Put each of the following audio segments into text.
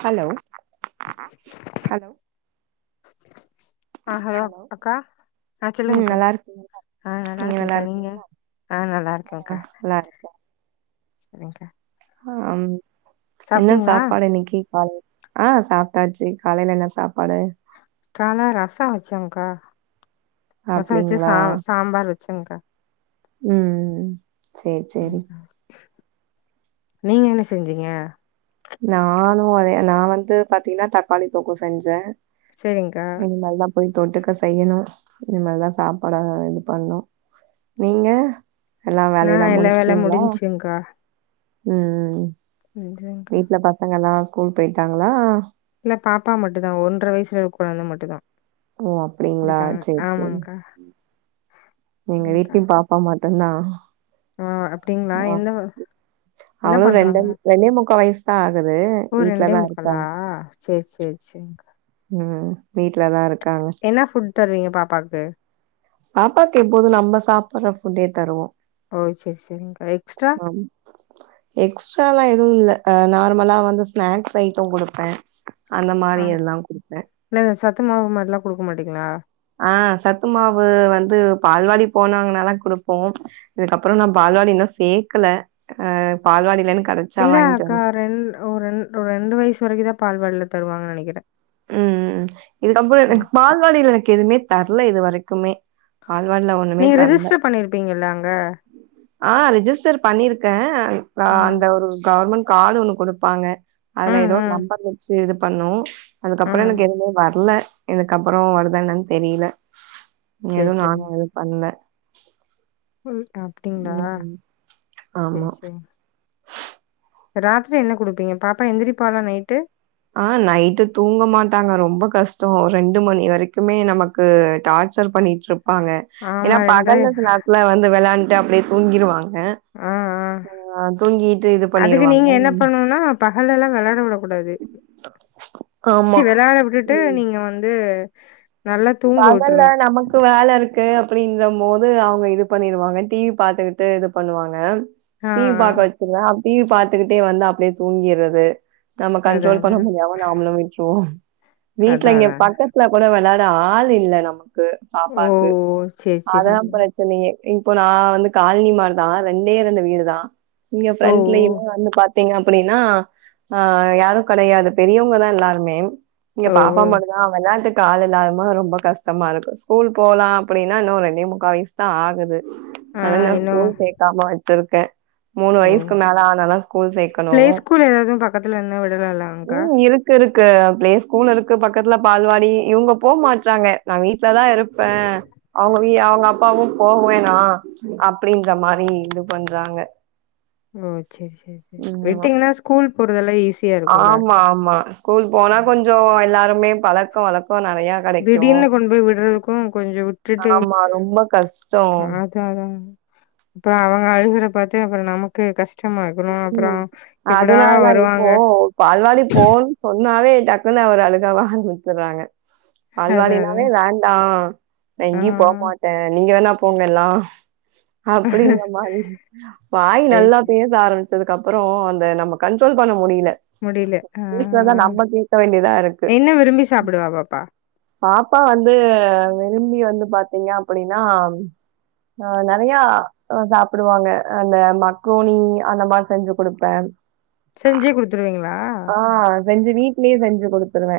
Hello ஆ hello அக்கா ஆ ம் சொல்லுங்க்கா நல்லா இருக்கீங்களா ஆ நீங்க நல்லா நல்லாருக்கேகா நீங்க இருக்கீங்களா ஆ நல்லாருக்கேகா நல்லா இருக் சரி்ங்க்கா ம் என்ன சாப்பாடு இன்னைக்கு காலைல ஆ சாப்ட்டாச்சு காலைல என்ன சாப்பாடு காலா ரச வச்சங்க்கா ரச வச்சு அப்டிங்களா சா சாம்பார் வச்சங்க்கா ம் சேரி சேரி நீங்க என்ன செஞ்சீங்க நானு அதே நா வந்து பாத்தீங்கனா தக்காளி தொக்கு செஞ்ச சரிங்க்கா இனிமேல் தா போய் தொட்டுக்க செய்யணு இனிமேல் தா சாப்பாட இது பண்ணு நீங்க எல்லா நா வேலல்லா எல்லா வேல முடிச்சுட்டீங்ளா முடிஞ்ச்சுங்க்கா ம் முடிஞ்சுங்க்கா வீட்ல பசங்கல்லா ஸ்கூல் போய்ட்டாங்களா இல்ல பாப்பா மட்டு தா ஒன்ற வயசுல ஒரு குழந்த மட்டு தா ஓ அப்டிங்களா இருக்காங்க சேரி சேரி ஆமாங்க்கா எங்க சரிங்க்கா வீட்லயு பாப்பா மட்டு தா ஆ அப்டிங்களா எந்த என்ன அவளு ரெண்டு பண்றாங்க ரெண்டே முக்கா வயசு தா ஆகுது வீட்ல தா இருக்காங்க சேர் செரி செரிங்க்கா ம் வீட்ல தா இருக்காங்க என்னா ஃபுட் தருவீங்க பாப்பாக்கு பாப்பாக்கு எப்போது நம்ம சாப்ட்ற ஃபுட்டே தருவோ ஓ செரி செரிங்க்கா எக்ஸ்ட்ரா ஒன் எக்ஸ்ட்ராலா எதுவு இல்ல ஆ நார்மலா வந்து ஸ்நாக்ஸ் ஐட்ட குடுப்ப அந்த மாரி ஆ எல்லா குடுப்ப இல்ல இந்த சத்து மாவு மாதிரிலா குடுக்க மாட்டீங்களா ஆ சத்து மாவு வந்து பால்வாடி போனாங்கனா தா குடுப்போ இதுக்கப்பற நா பால்வாடி சேக்கல ஆ பால்வாடில்லன் கடக் இல்ல அக்கா ரெண் ஒ ரெண் ஒரு ரெண்டு வயசு வரைக்கு தா பால்வாடில தருவாங்கன் நெனைக்கிற இதுக்கப்பற எனக்கு பால்வாடில எனக்கு எதுமே தரல இது வரைக்குமே பால்வாடில ஒன்னுமே நீங்க தரல ரிஜிஸ்டர் பண்ணிருப்பீங்கல்ல அங்க ஆ ரெஜிஸ்டர் பண்ணிருக்க ம் அந்த ஒரு கவர்மெண்ட் கார்டு ஒன்னு குடுப்பாங்க அதுல ம் எதோ ம் நம்பர் வச்சு இது பண்ணு அதுக்கப்ற ம் எனக்கு எதுமே வர்ல இதுக்கப்ற வருதா என்னான் தெரில எது சேரி சேரி நானு எது பண்ல ம் அப்டிங்ளா ம் ஆமா சேர் செரி ராத்திரி என்ன குடுப்பீங்க பாப்பா எந்திரிப்பாலா நைட்டு ஆ நைட்டு தூங்க மாட்டாங்க ரொம்ப கஷ்ட ரெண்டு மணி வரைக்குமே நமக்கு கு டார்சர் பண்ணிட்டு இருப்பாங்க ஆமா ஏன்னா ரெண்ட்ரை பகல்ல நா நா வந்து வெளாண்ட்டு அப்டியே தூங்கிருவாங்க ஆ ஆ ஆ தூங்கிட்டு இது பண்ணிருவாங்க பகல்லலா வெளாட விடக் கூடாது சி ஆமா வெளாட விட்டுட்டு ம். நீங்க வந்து நல்லா தூங்க பகல்ல விட்ருணு நமக் கு வேல இருக்கு அப்டின்ற போது அவுங்க இது பண்ணிருவாங்க டி வி பாத்துக்கிட்டு இது பண்ணுவாங்க ஆ டி வி ஆ பாக்க வச்சுருவே டி வி பாத்துக்கிட்டே வந்து அப்டியே தூங்கிறது நம்ம அதா கண்ட்ரோல் அதா பண்ண முடியாம நாமளு விட்டுருவோ வீட்ல அதா இங்க அதா பக்கத்துல கூட வெளயாட ஆல் ஆல் இல்ல நமக்கு ஓ பாப்பாக்கு ஓ சேரி சேரி அததா சேரி பிரச்சனையே இப்போ நா வந்து காலனி மாரி தா ரெண்டே ரெண்டு வீடு தா நீங்க ஓ ஓ ப்ரெண்ட்லயுமே வந்து பாத்தீங்க அப்டின்னா ஆ யாரு கெடையாது பெரியவங்கதா எல்லாருமே இங்க ஓ பாப்பா மட்டுதா வெளாட்டுக்கு ஆள் இல்லாம ரொம்ப கஷ்டமா இருக்கு ஸ்கூல் போலா அப்டின்னா இன்னு ரெண்டு முக்கா வயஸ் தா ஆகுது ஆ அதனா நா இன்னு ஸ்கூல் சேக்காம வச்சிருக்கே மூணு ஓ வயசுக்கு மேல ஆனாதா ஸ்கூல் பிளே சேக்கணும் ஸ்கூல் ஏதாவது பக்கத்துல இருந்தா விடலாம்லங்கா? ம் இருக் கு இருக்கு ப்ளே ஸ்கூல் இருக்கு பக்கத்துல பால்வாடி இவுங்க போ மாட்டறாங்க நா வீட்லதா இருப்ப அவுங்க வி அவுங்க அப்பாவு போவேன்னா அப்டின்ற மாரி இது பண்றாங்க ஓ செரி செரி செரி ம். விட்டீங்கன்னா ஸ்கூல் போறதெல்லா ஈஸி ஆமா ஆமா ஸ்கூல் போனா கொஞ்சோ எல்லாருமே பழக்கோ வழக்கோ நெறைய திடீர்னு கொண்போய் விடுறதுக்கு கொஞ்சோ விட்டுட்டு ஆமா, ரொம்ப கஷ்டம். பாத் தர அவுங்க அழுகுற பாத்து அப்றோ நமக் க்கு கஷ்டமா இருக்குணு அப்றோ ம். எப்படா அதனால வருவாங்க பொன்னாவே டக்குன்னா ஒரு அழக ஆரம்பிச்சிறாங்க அதா அதா பால்வாடினாவே வேண்டா நா ஆ எங்கயு போமாட்ட நீங்க வேணா போங்க எல்லா அப்டின்றமாரி வாய் சரி நல்லா சரி பேச பேச ஆரம்பிச்சதுக்கு அப்றோ அந்த நம்ம கண்ட்ரோல் பண்ண முடியல முடியல ஆ பேசறதா நம்ம கேட்க வேண்டியதா இருக்கு என்ன விரும்பி சாப்பிடுவா பாப்பா? பாப்பா வந்து விரும்பி வந்து பாத்தீங்க அப்டின்னா ஆ நெறையா சாப்பிடுவாங்க அந்த மக்கோனி அந்த மாரி செஞ்சு குடுப்பே செஞ்சே குடுத்துருவீங்ளா ஆ செஞ்சு வீட்லேயே செஞ்சு குடுத்துருவே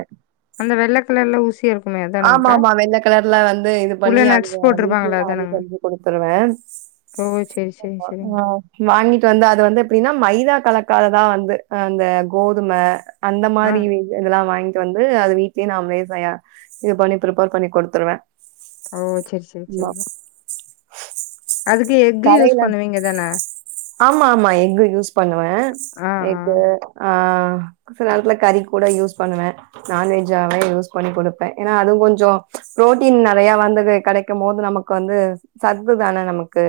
அந்த வெள்ள கலர்ல ஊசி இருக் ஆமா ஆமா வெள்ள கிலர்ல வந்து இது உள்ள பண்ணி அது நட்ஸ் வீட்லயே போட்டிருப்பாங்களே நா அது அதானங்க? செஞ்சு குடுத்துருவே ஓ சேரி சேரி சேரி செரிங் வாங்கிட்டு வந்து அது வந்து எப்டின்னா மைதா கலக்காததா வந்து அந்த கோதும அந்த ஆ மாரி இ இதெல்லா வாங்கிட்டு வந்து அது வீட்லயே நாமலே செய்யலா இது பண்ணி ப்ரிப்பேர் பண்ணி குடுத்துருவ ஓ சேரி சேரி சேரி அதுக்கு எக்கு யூஸ் கடையில பண்ணுவீங்க தான ஆமா ஆமா எக்கு யூஸ் பண்ணுவ ஆ ஆ எகு அ செல நேரத்துல கறி கூட யூஸ் பண்ணுவ நான்வெஜ்ஜாவே யூஸ் பண்ணி குடு ஏனா அதுவு கொஞ்சோ புரோட்டீன் நெறைய வந்து கெடைக்கு போது நமக்கு வந்து சத்து தானே நமக்கு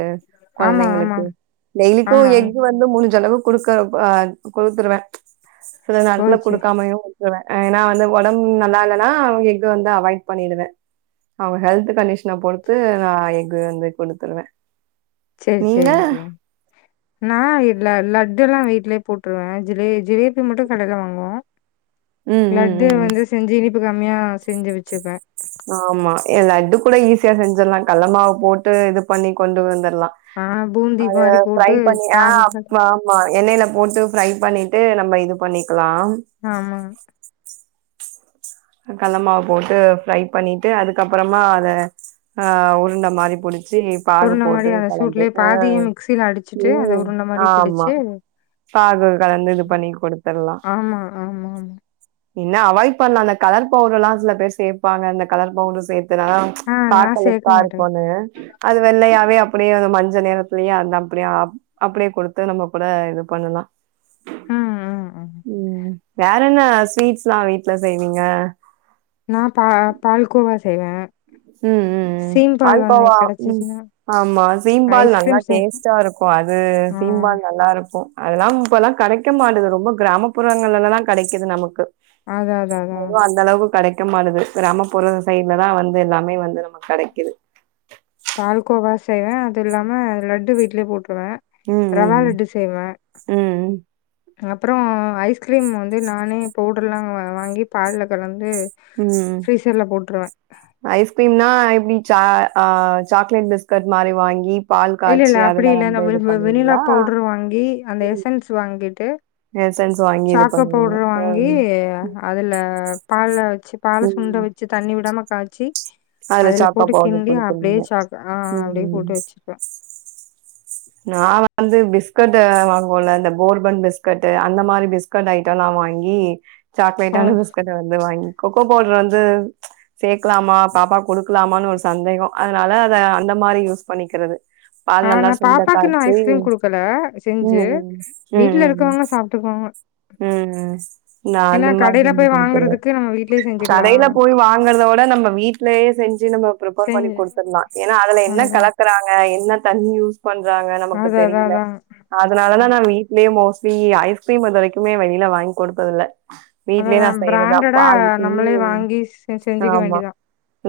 ஆமா ஆமா கொழந்தைங்களுக்கு டெய்லுக்கு ஆமா ஆமா எக்கு வந் து மூடிஞ்ச அளவுக்கு குடுத்துருவ சில ஓ நாரத்துல செரி குடுக்காமையு விட்ருவ ஏனா வந்து ஒடம்பு நல்லா இல்லன எக்கு வந்து அவாய்ட் பண்ணிடுவ அவ ஹெல்த் கண்டிஷனா பொறுத்து நா எக்கு வந்து குடுத்துருவ சேரி சேரி சேரிங் நா இல்ல லட்டு எல்லா வீட்லயே போட்டுருவேன் ஜிலே ஜிலேபி மட்டு கடையில் வாங்குவோம் ம், ம், லட்டு ம். வந்து செஞ்சு இனிப்பு கம்மியா செஞ்சு வச்சுப்பேன் ஆமா லட்டு கூட ஈஸியா செஞ்சிட்லாம் கல்ல மாவு போட்டு இது பண்ணி கொண்டு வந்துரலாம் ஆ பூந்தி அத மாரி ப்ரை போட்டு பண்ணிய அ பாகு ஆம் மா எண்ணெயில போட்டு ஃப்ரை பண்ணிட்டு நம்ம இது பண்ணிக்கலாம் ஆமா கல்ல மாவு போட்டு ஃப்ரை பண்ணிட்டு அதுக்கப்பறமா அத அ உருண்ட மாரி புடிச்சு பாகு உருண்ட மாரி போட்டு அத கலந்து சூட்லயே பாதிய உம் மிக்சில அடிச்சுட்டு அத உம் உருண்ட மாரி ஆமா புடிச்சு பாகு கலந்து இது பண்ணி குடுத்துட்லாம் ஆமா ஆமா ஆமா என்ன அவாய்ட் பண்ணலாம் அந்த கலர் பவுடர் ல்லாம் சில பேர் சேர்பாங்க அந்த கலர் பவுட்ரு சேத்துனா ஆ நா பாக்கலு சேக்க தா மாட்டே இருப்போனு அது வெள்ளையாவே அப்டியே அது மஞ்ச நெரத்துலயே அது அப்டியா அப்டியே குடுத்து நம்ம கூட இது பண்ணலா ம் ம் ம் வேற என்ன ஸ்வீட்ஸ்லாம் வீட்ல செய்வீங்க நா பா பால்கோவா செய்வே ம் ம் ம் பால்கோவா ம் கெடைச்சிச்சுன்னா, ஆமா சீம்பால் நல்லா ஐஸ்கிரீம் செய்வேன். டேஸ்ட்டா இருக்கு அது ஆ சீம்பால் நல்லா இருக்கு அதெல்லா இப்பல்லா கெடைக்க மாட்டது ரொம்ப கிராமப்புறங்கள்லதா கெடைக்குது நமக்கு அதான் அதான் அதான். அதுவு அந்த அளவுக்கு கெடைக்க மாட்டுது கிராமப்புற சைட்லதா வந்து து எல்லாமே வந்து நமக்கு கெடைக்குது பால்கோவா செய்வே அது இல்லாம லட்டு வீட்லயே போட்டுருவே ம், ரவா ம், லட்டு செய்வே ம், அப்புற ஐஸ்கிரீம் வந்து நானே பவுடர்லா வா வாங்கி பால கலந்து ம். பிரீசர்ல போட்டருவே ஐஸ்கிரீம்னா எப்டி சா அ சாக்லேட் பிஸ்கட் மாரி வாங்கி பால் இல்ல இல்ல காய்ச்சி அப்டி அதுல இல்ல வந்து நம்ப இ இது வெண்ணிலா பண்ணுவீங்களா? பவுடரு வாங்கி அந்த ம். எஸ்சன்ஸ் வாங்கிட்டு எசன்ஸ் வாங்கி இது சாக்கோ பண்ணுவீங்க. பவுடர் வாங்கி ம். அதுல பால வச்சு பால சுண்ட ம். வச்சு தண்ணி விடாம காய்ச்சி அதுல சாக்கோ போட்டு பவுடர் கிண்டி அப்டியே குடுக்குறீங்க. ச ஆ அப்டியே ம். போட்டு வச் நா வந்து பிஸ்கட் வாங்குவோல இந்த போர்பன் பிஸ்கட் அந்த மாரி பிஸ்க் கண்ட ஐட்டல்லா வாங்கி ஓ சாக்லேடான பிஸ்கட்டு வந்து வாங்கி கொக்கோ பவுடர் வந்து சேக்கலாமா பாப்பாக்கு குடு கலமானு ஒரு சந்தேக அதனால அத அந்த மாரி யூஸ் பண்ணிக்கிறது பால் நல்லா சுண்ட பாப்பாக்கு க்கு நா காய்ச்சி ஐஸ்கிரீம் குடுக்கல செஞ்சு ம் ம் ம் வீட்டுல ம் இருக்கவங்க சாப்பிட்டுக்குவாங்க ம் ம் நா அந்த மா செஞ்சு போய் குடுத்துருவே வாங்குறதுக்கு நம்ம வீட்லயே செஞ்சுக்கலா கடையில போய் வாங்கறத விட நம்ம வீட்லேயே செஞ்சு நம்ம ப்ரிப்பேர் பண்ணி செஞ்சு குடுத்துரலா ஏன்னா அதுல என்ன அதா கலக்குறாங்க என்ன தண்ணி யூஸ் பண்றாங்க நமக்கு அது அதா தெரியல அதா அதனாலதா நா வீட்லயே மோஸ்ட்லி ஐஸ்கிரீம் இது வரைக்குமே வெளியில வாங்கி குடுத்ததுல்ல வீட்லயே அதுதா நா செய்றதா பிராண்டடா பால் நம்மளே ஊத்தி வாங்கி செ செஞ்சுக்க ஆமா வேண்டியதா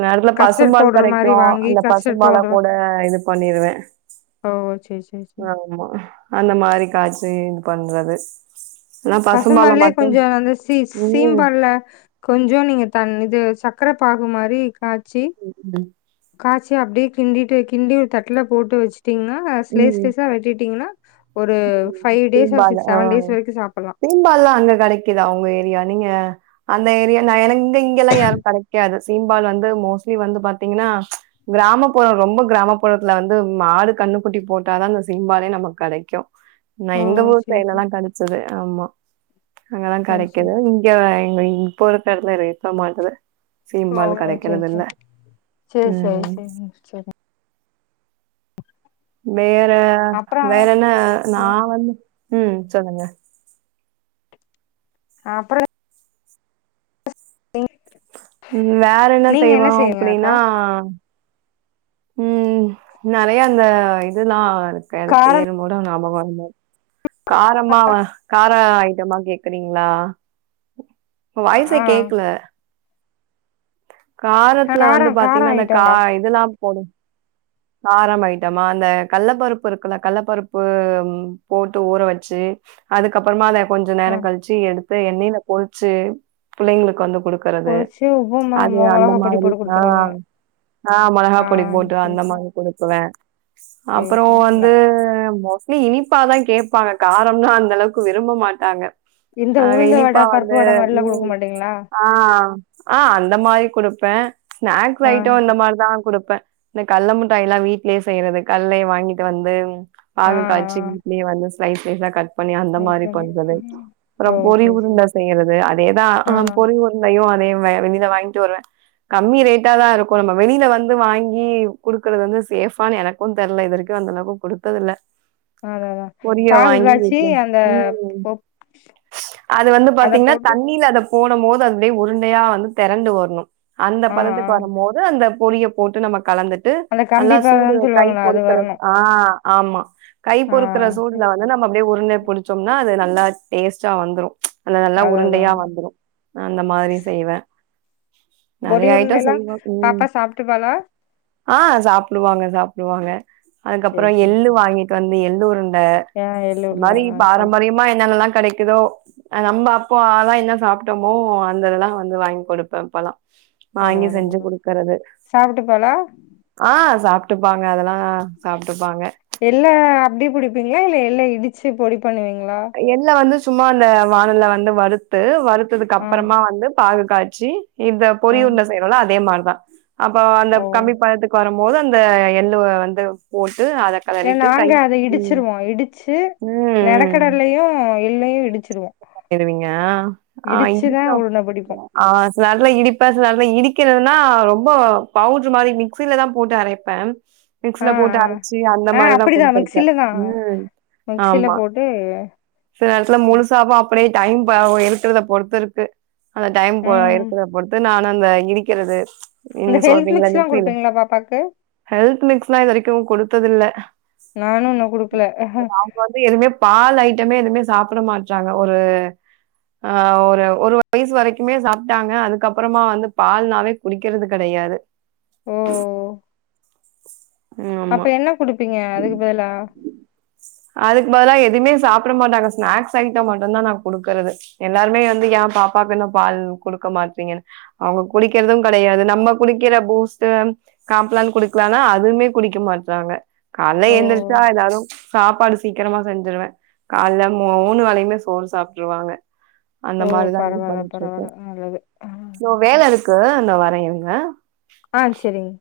நேரத்துல்ல கஸ்டர்ட் பசும்பால் பவுடர் கெடைக்கு மாரி வாங்கி அந்த கஸ்டர்ட் பசும்பால பவுடர் கூட இது பண்ணிருவே ஓ செரி செரி செரி ஆமா அந்த மாரி காய்ச்சி இது பண்றது ஆனா பசும்பால பசும்பால்லே மட்டும் கொஞ்சம் அந்த சி ம். சீம்பால்ல கொஞ்சோ நீங்க தண் இது சக்கர பாகு மாரி காச்சி உருண்ட காய்சி அப்டியே கிண்டிட்டு கிண்டி ஒரு தட்டல போட்டு வச்சு ட்டீங்கனா ஸ்லேஸ் ம். ஸ்லேஸா வெட்டிட்டீங்ன்னா ஒரு ம். Five days or six seven days வரைக்கு சாப்புட்லா சீம்பாலல்லா அங்க கெடைக்குதா உங்க ஏரியா நீங்க அந்த ஏரியா நா எனக் இங்க இங்கல்லா எனக் கெடக்காது சீம்பால் வந்து மோஸ்ட்லி வந்து பாத்தீங்கன்னா கிராமப்புற ரொம்ப கிராமப்புறத்துல வந்து மாடு கண்ணுக்குட்டி போட்டாதா இந்த சிம்பாலே நமக்கு கெடைக்கு நா ஓ எங்க ஊர் சேரி சைட்லல்லா சேரி கெடைச்சது ஆமா அங்கல்லா சேரி சேரி கெடைக்குது எங்க இங்க போறக்க இடலாம் இருப்ப மாட்டேது ஓ சீம்பால் சேரி கெடைக்கறதுல்ல ம் சரி வேற அப்றோ வேற என்ன நா வந் ம் சொல்லுங்க ஆன் அப்புறோ இங் ம் வேற என்ன செய்வம் அப்டின்னா ம் நெறைய அந்த இதுல்லா இருக்க அது காரம் பேரு கூட ஞாபகம் வர்ல காரமாவ கார ஐட்டமா கேக்குறீங்களா உங்க வாய்சே ஆ கேக்கல காரத்துல காரோ வந்து காரோ பாத்தீங்கனா அந்த கா ஐட்டம்க்கா இதெல்லாம் போடும் காரம் ஐட்டமா அந்த கள்ளபருப்பு இருக்குல கள்ளப்பருப்பு போட்டு ஊற வச்சு அதுக்க அப்புறமா அத கொஞ்ச ஆ நேரம் கழிச்சு எடுத்து எண்ணணெயில பொறிச்சு பிள்ளைங்களுக்கு வந்து குடுத் கொடுக்கறது பொரிச்சு உப்பு மொ அது அந்த மொளகா பொடி மாதிரி போட்டு குடுத்துருவீங்க ஆம் ஆ ஆ மொளகாப் பொடி போட்டு சேரி அந்த சேரி மாரி கொடுக்குவேன் சேரி அப்புறம் சேரி நா வந்து மோஸ் ட்லி இனிப்பாதா கேப்பாங்க காரம்னா அந்த அளவுக்கு விரும்ப மாட்டாங்க இந்த ஆ உளுந்த வட இனிப்பா பருப்பு வந்து வட மாரிலா குடுக்க ம் மாட்டீங்களா ஆ ஆ அந்த மாரி குடுப்பேன் ஸ்நாக்ஸ் ஆ ஐட்டம் இந்த மாரிதான் குடுப்பேன் இந்த கல்ல முட்டாயெல்லா வீட்லயே செய்றது கல்லய வாங்கிட்டு வந்து ஆ ஆ பாகு காய்ச்சி வீட்லயே வந்து சைஸ் சைஸ் ஆ கட் பண்ணி அந்த சரி மாரி சரி பண்றது ம் ஓ அப்பறம் பொறி சரி சரி உருண்ட செய்றது அதேதா ஆ பொறி உருண்டையும் அதயும் வெளியில வாங்கிட்டு வருவேன் கம்மி ரேட்டா தா இருக்கும் நம்ம வெளியில வந்து வாங்கி ங்கீ குடுக்குறது வந்து சேஃபான்னு எனக்கும் தெரில இதுவரைக்கும் அந்த அளவுக்கு குடுத்தது இல்ல அதா அதா பொறிய பாகு வாங்கி காய்ச்சி வந்து அந்த ம் போ அது வந்து அத பாத்தீங்ன்னா போட்டு தண்ணில அத போடம் போது அது அப்டியே உருண்டையா வந்து தெரண்டு வரணும் அந்த ஆ ஆ பதத்துக்கு வரும் போது அந்த பொறிய போட்டு நம்ம கலந்துட்டு அந்த நல்லா கம்பி சூடு பாகன்னு கை சொல்லுவாங்கள அது பொறுக்கற வரணு ஆ ஆமா கை ஆ பொறுக்குற சூடுல சரி வந் து நம்ம அப்படியே உருண்டைய புடிச்சம்னா அது நல்லா டேஸ்ட்டா வந்துரு அது நல்லா அதா அதா உருண்டையா வந்துரு அந்த மாதிரி செய்வ பொறி உருண்டைலா ம். பாப்பா சாப்ட்டுப்பாலா ஆ சாப்டுவாங்க சாப்டுவாங்க அதுக்கப்பற சேரி சேரி எள்ளு வாங்கிட்டு வந்து எள்ளுருண்டை ஆ எள்ளு அது உருண்ட மாரி ஆ சேரி பாரம்பரியமா என்னன்னெல்லா கெடைக்குதோ அ நம்ம அப்போ லா என்ன சாப்ட்டமோ அந்திதெல்லா வந்து வாங்கி குடுப்ப இப்பலா பரவால போ சாப்ட்டுப்பாலா ஆ சாப்ட்டுப்பாங்க அதெல்லா சாப்ட்டுப்பாங்க எள்ள அப்டே குடுப்பிங்ளா இல்ல எள்ள இடிச்சு பொடி பண்ணுவிங்ளா எள்ள வந்து சும்மா அந்த வாணல்ல வந்து வறுத்து வறுத்ததுக்கு ஆ அப்பறமா வந்து பாகு காய்ச்சி இந்த ஆ பொறி உருண்டை செய்றோ இல்ல அதே மார்தா அப்ப அந்த ஓ கம்பி பதத்துக்கு வரம் போது அந்த எள்ளு வந்து போட்டு அத இல்ல கெளறிட்டு கை நாங்க அத ம் இடிச்சிருவோ இடிச்சு ம் ம் நெலக்கடலையு எள்ளையு இடிச்சிருவோ ருவிங்கா ஆ இடிச்சுதா இதுக்கு உருண்ட பிடிப்போ அனுப்ச்ட்ருவோ ஆ சில நேரத்ல இடிப்ப சில நேரத்ல இடிக்கரதுன்னா ரொம்ப பவுட்ரு மாரி மிக்சிலலா போட்டு அரைப் ப ஆ மிக்ஸில போட்டு ஆ அரைச்சி அந்த ஆ மாரிதா அப்டிதா குடுத்திருக்கே ம் ஆமா ட்டு சில நேரத்துல முழுசாவு அப்படியே டைம் ப எடுக்கிறத பொறுத்து இருக்கு அந்த டைம் போ ம் எடுக்கறது பொறுத்து நான் அந்த இடிக்கறது இந்த நீங்க ஹெல்த் சொல்றிங்கல மிக்ஸ்லா மிக்ஸில குடுப்பீங்களா பாப்பாக்கு ஹெல்த் மிஸ்ல்லா இது வரைக்கு குடுத்ததில்ல நானு இன்ன குடுக்கல அவங்க வந்து எதுமே பால் ஐட்டமே எதுமே சாப்பட மாட்றாங்க ஒரு ஆ ஒரு ஒரு வயசு வரைக்குமே சாப்ட்டாங்க அதுக்கப்பறமா வந்து பால்னாவே குடிக்கறது கெடையாது ஓ ம் அப்ப ஆமா என்ன குடுப்பீங்க அதுக்கு பதிலா அதுக்கு பதலா எதுமே சாப்பட மாட்டாங்க ஸ்நாக்ஸ் ஐட்டம் மட்டுந்தா நா குடுக்கறது எல்லாருமே வந்து ஏ பாப்பாக்கு இன்னு பால் குடுக்க மாட்றிங்கன்னு அவுங்க குடிக்கிறது கெடையாது நம்ம குடிக்கிற பூஸ்ட்டு காம்ப்ளேன் குடுக்கலானா அதுமே குடிக்க மாட்றாங்க காலல ஓ எந்திரிச்சா எல்லாரு சாப்பாடு சீக்கரமா செஞ்சிருவே காலல மு மூணு வேலயுமே சோறு சாப்ட்ருவாங்க அந்த ஓ மாரிதா இது பரவால்ல பண்ணிட்ருக்கே பரவால்ல நல்லது ஆ தோ வேலருக்கு இதோ வர இருங்க ஆ செரிங்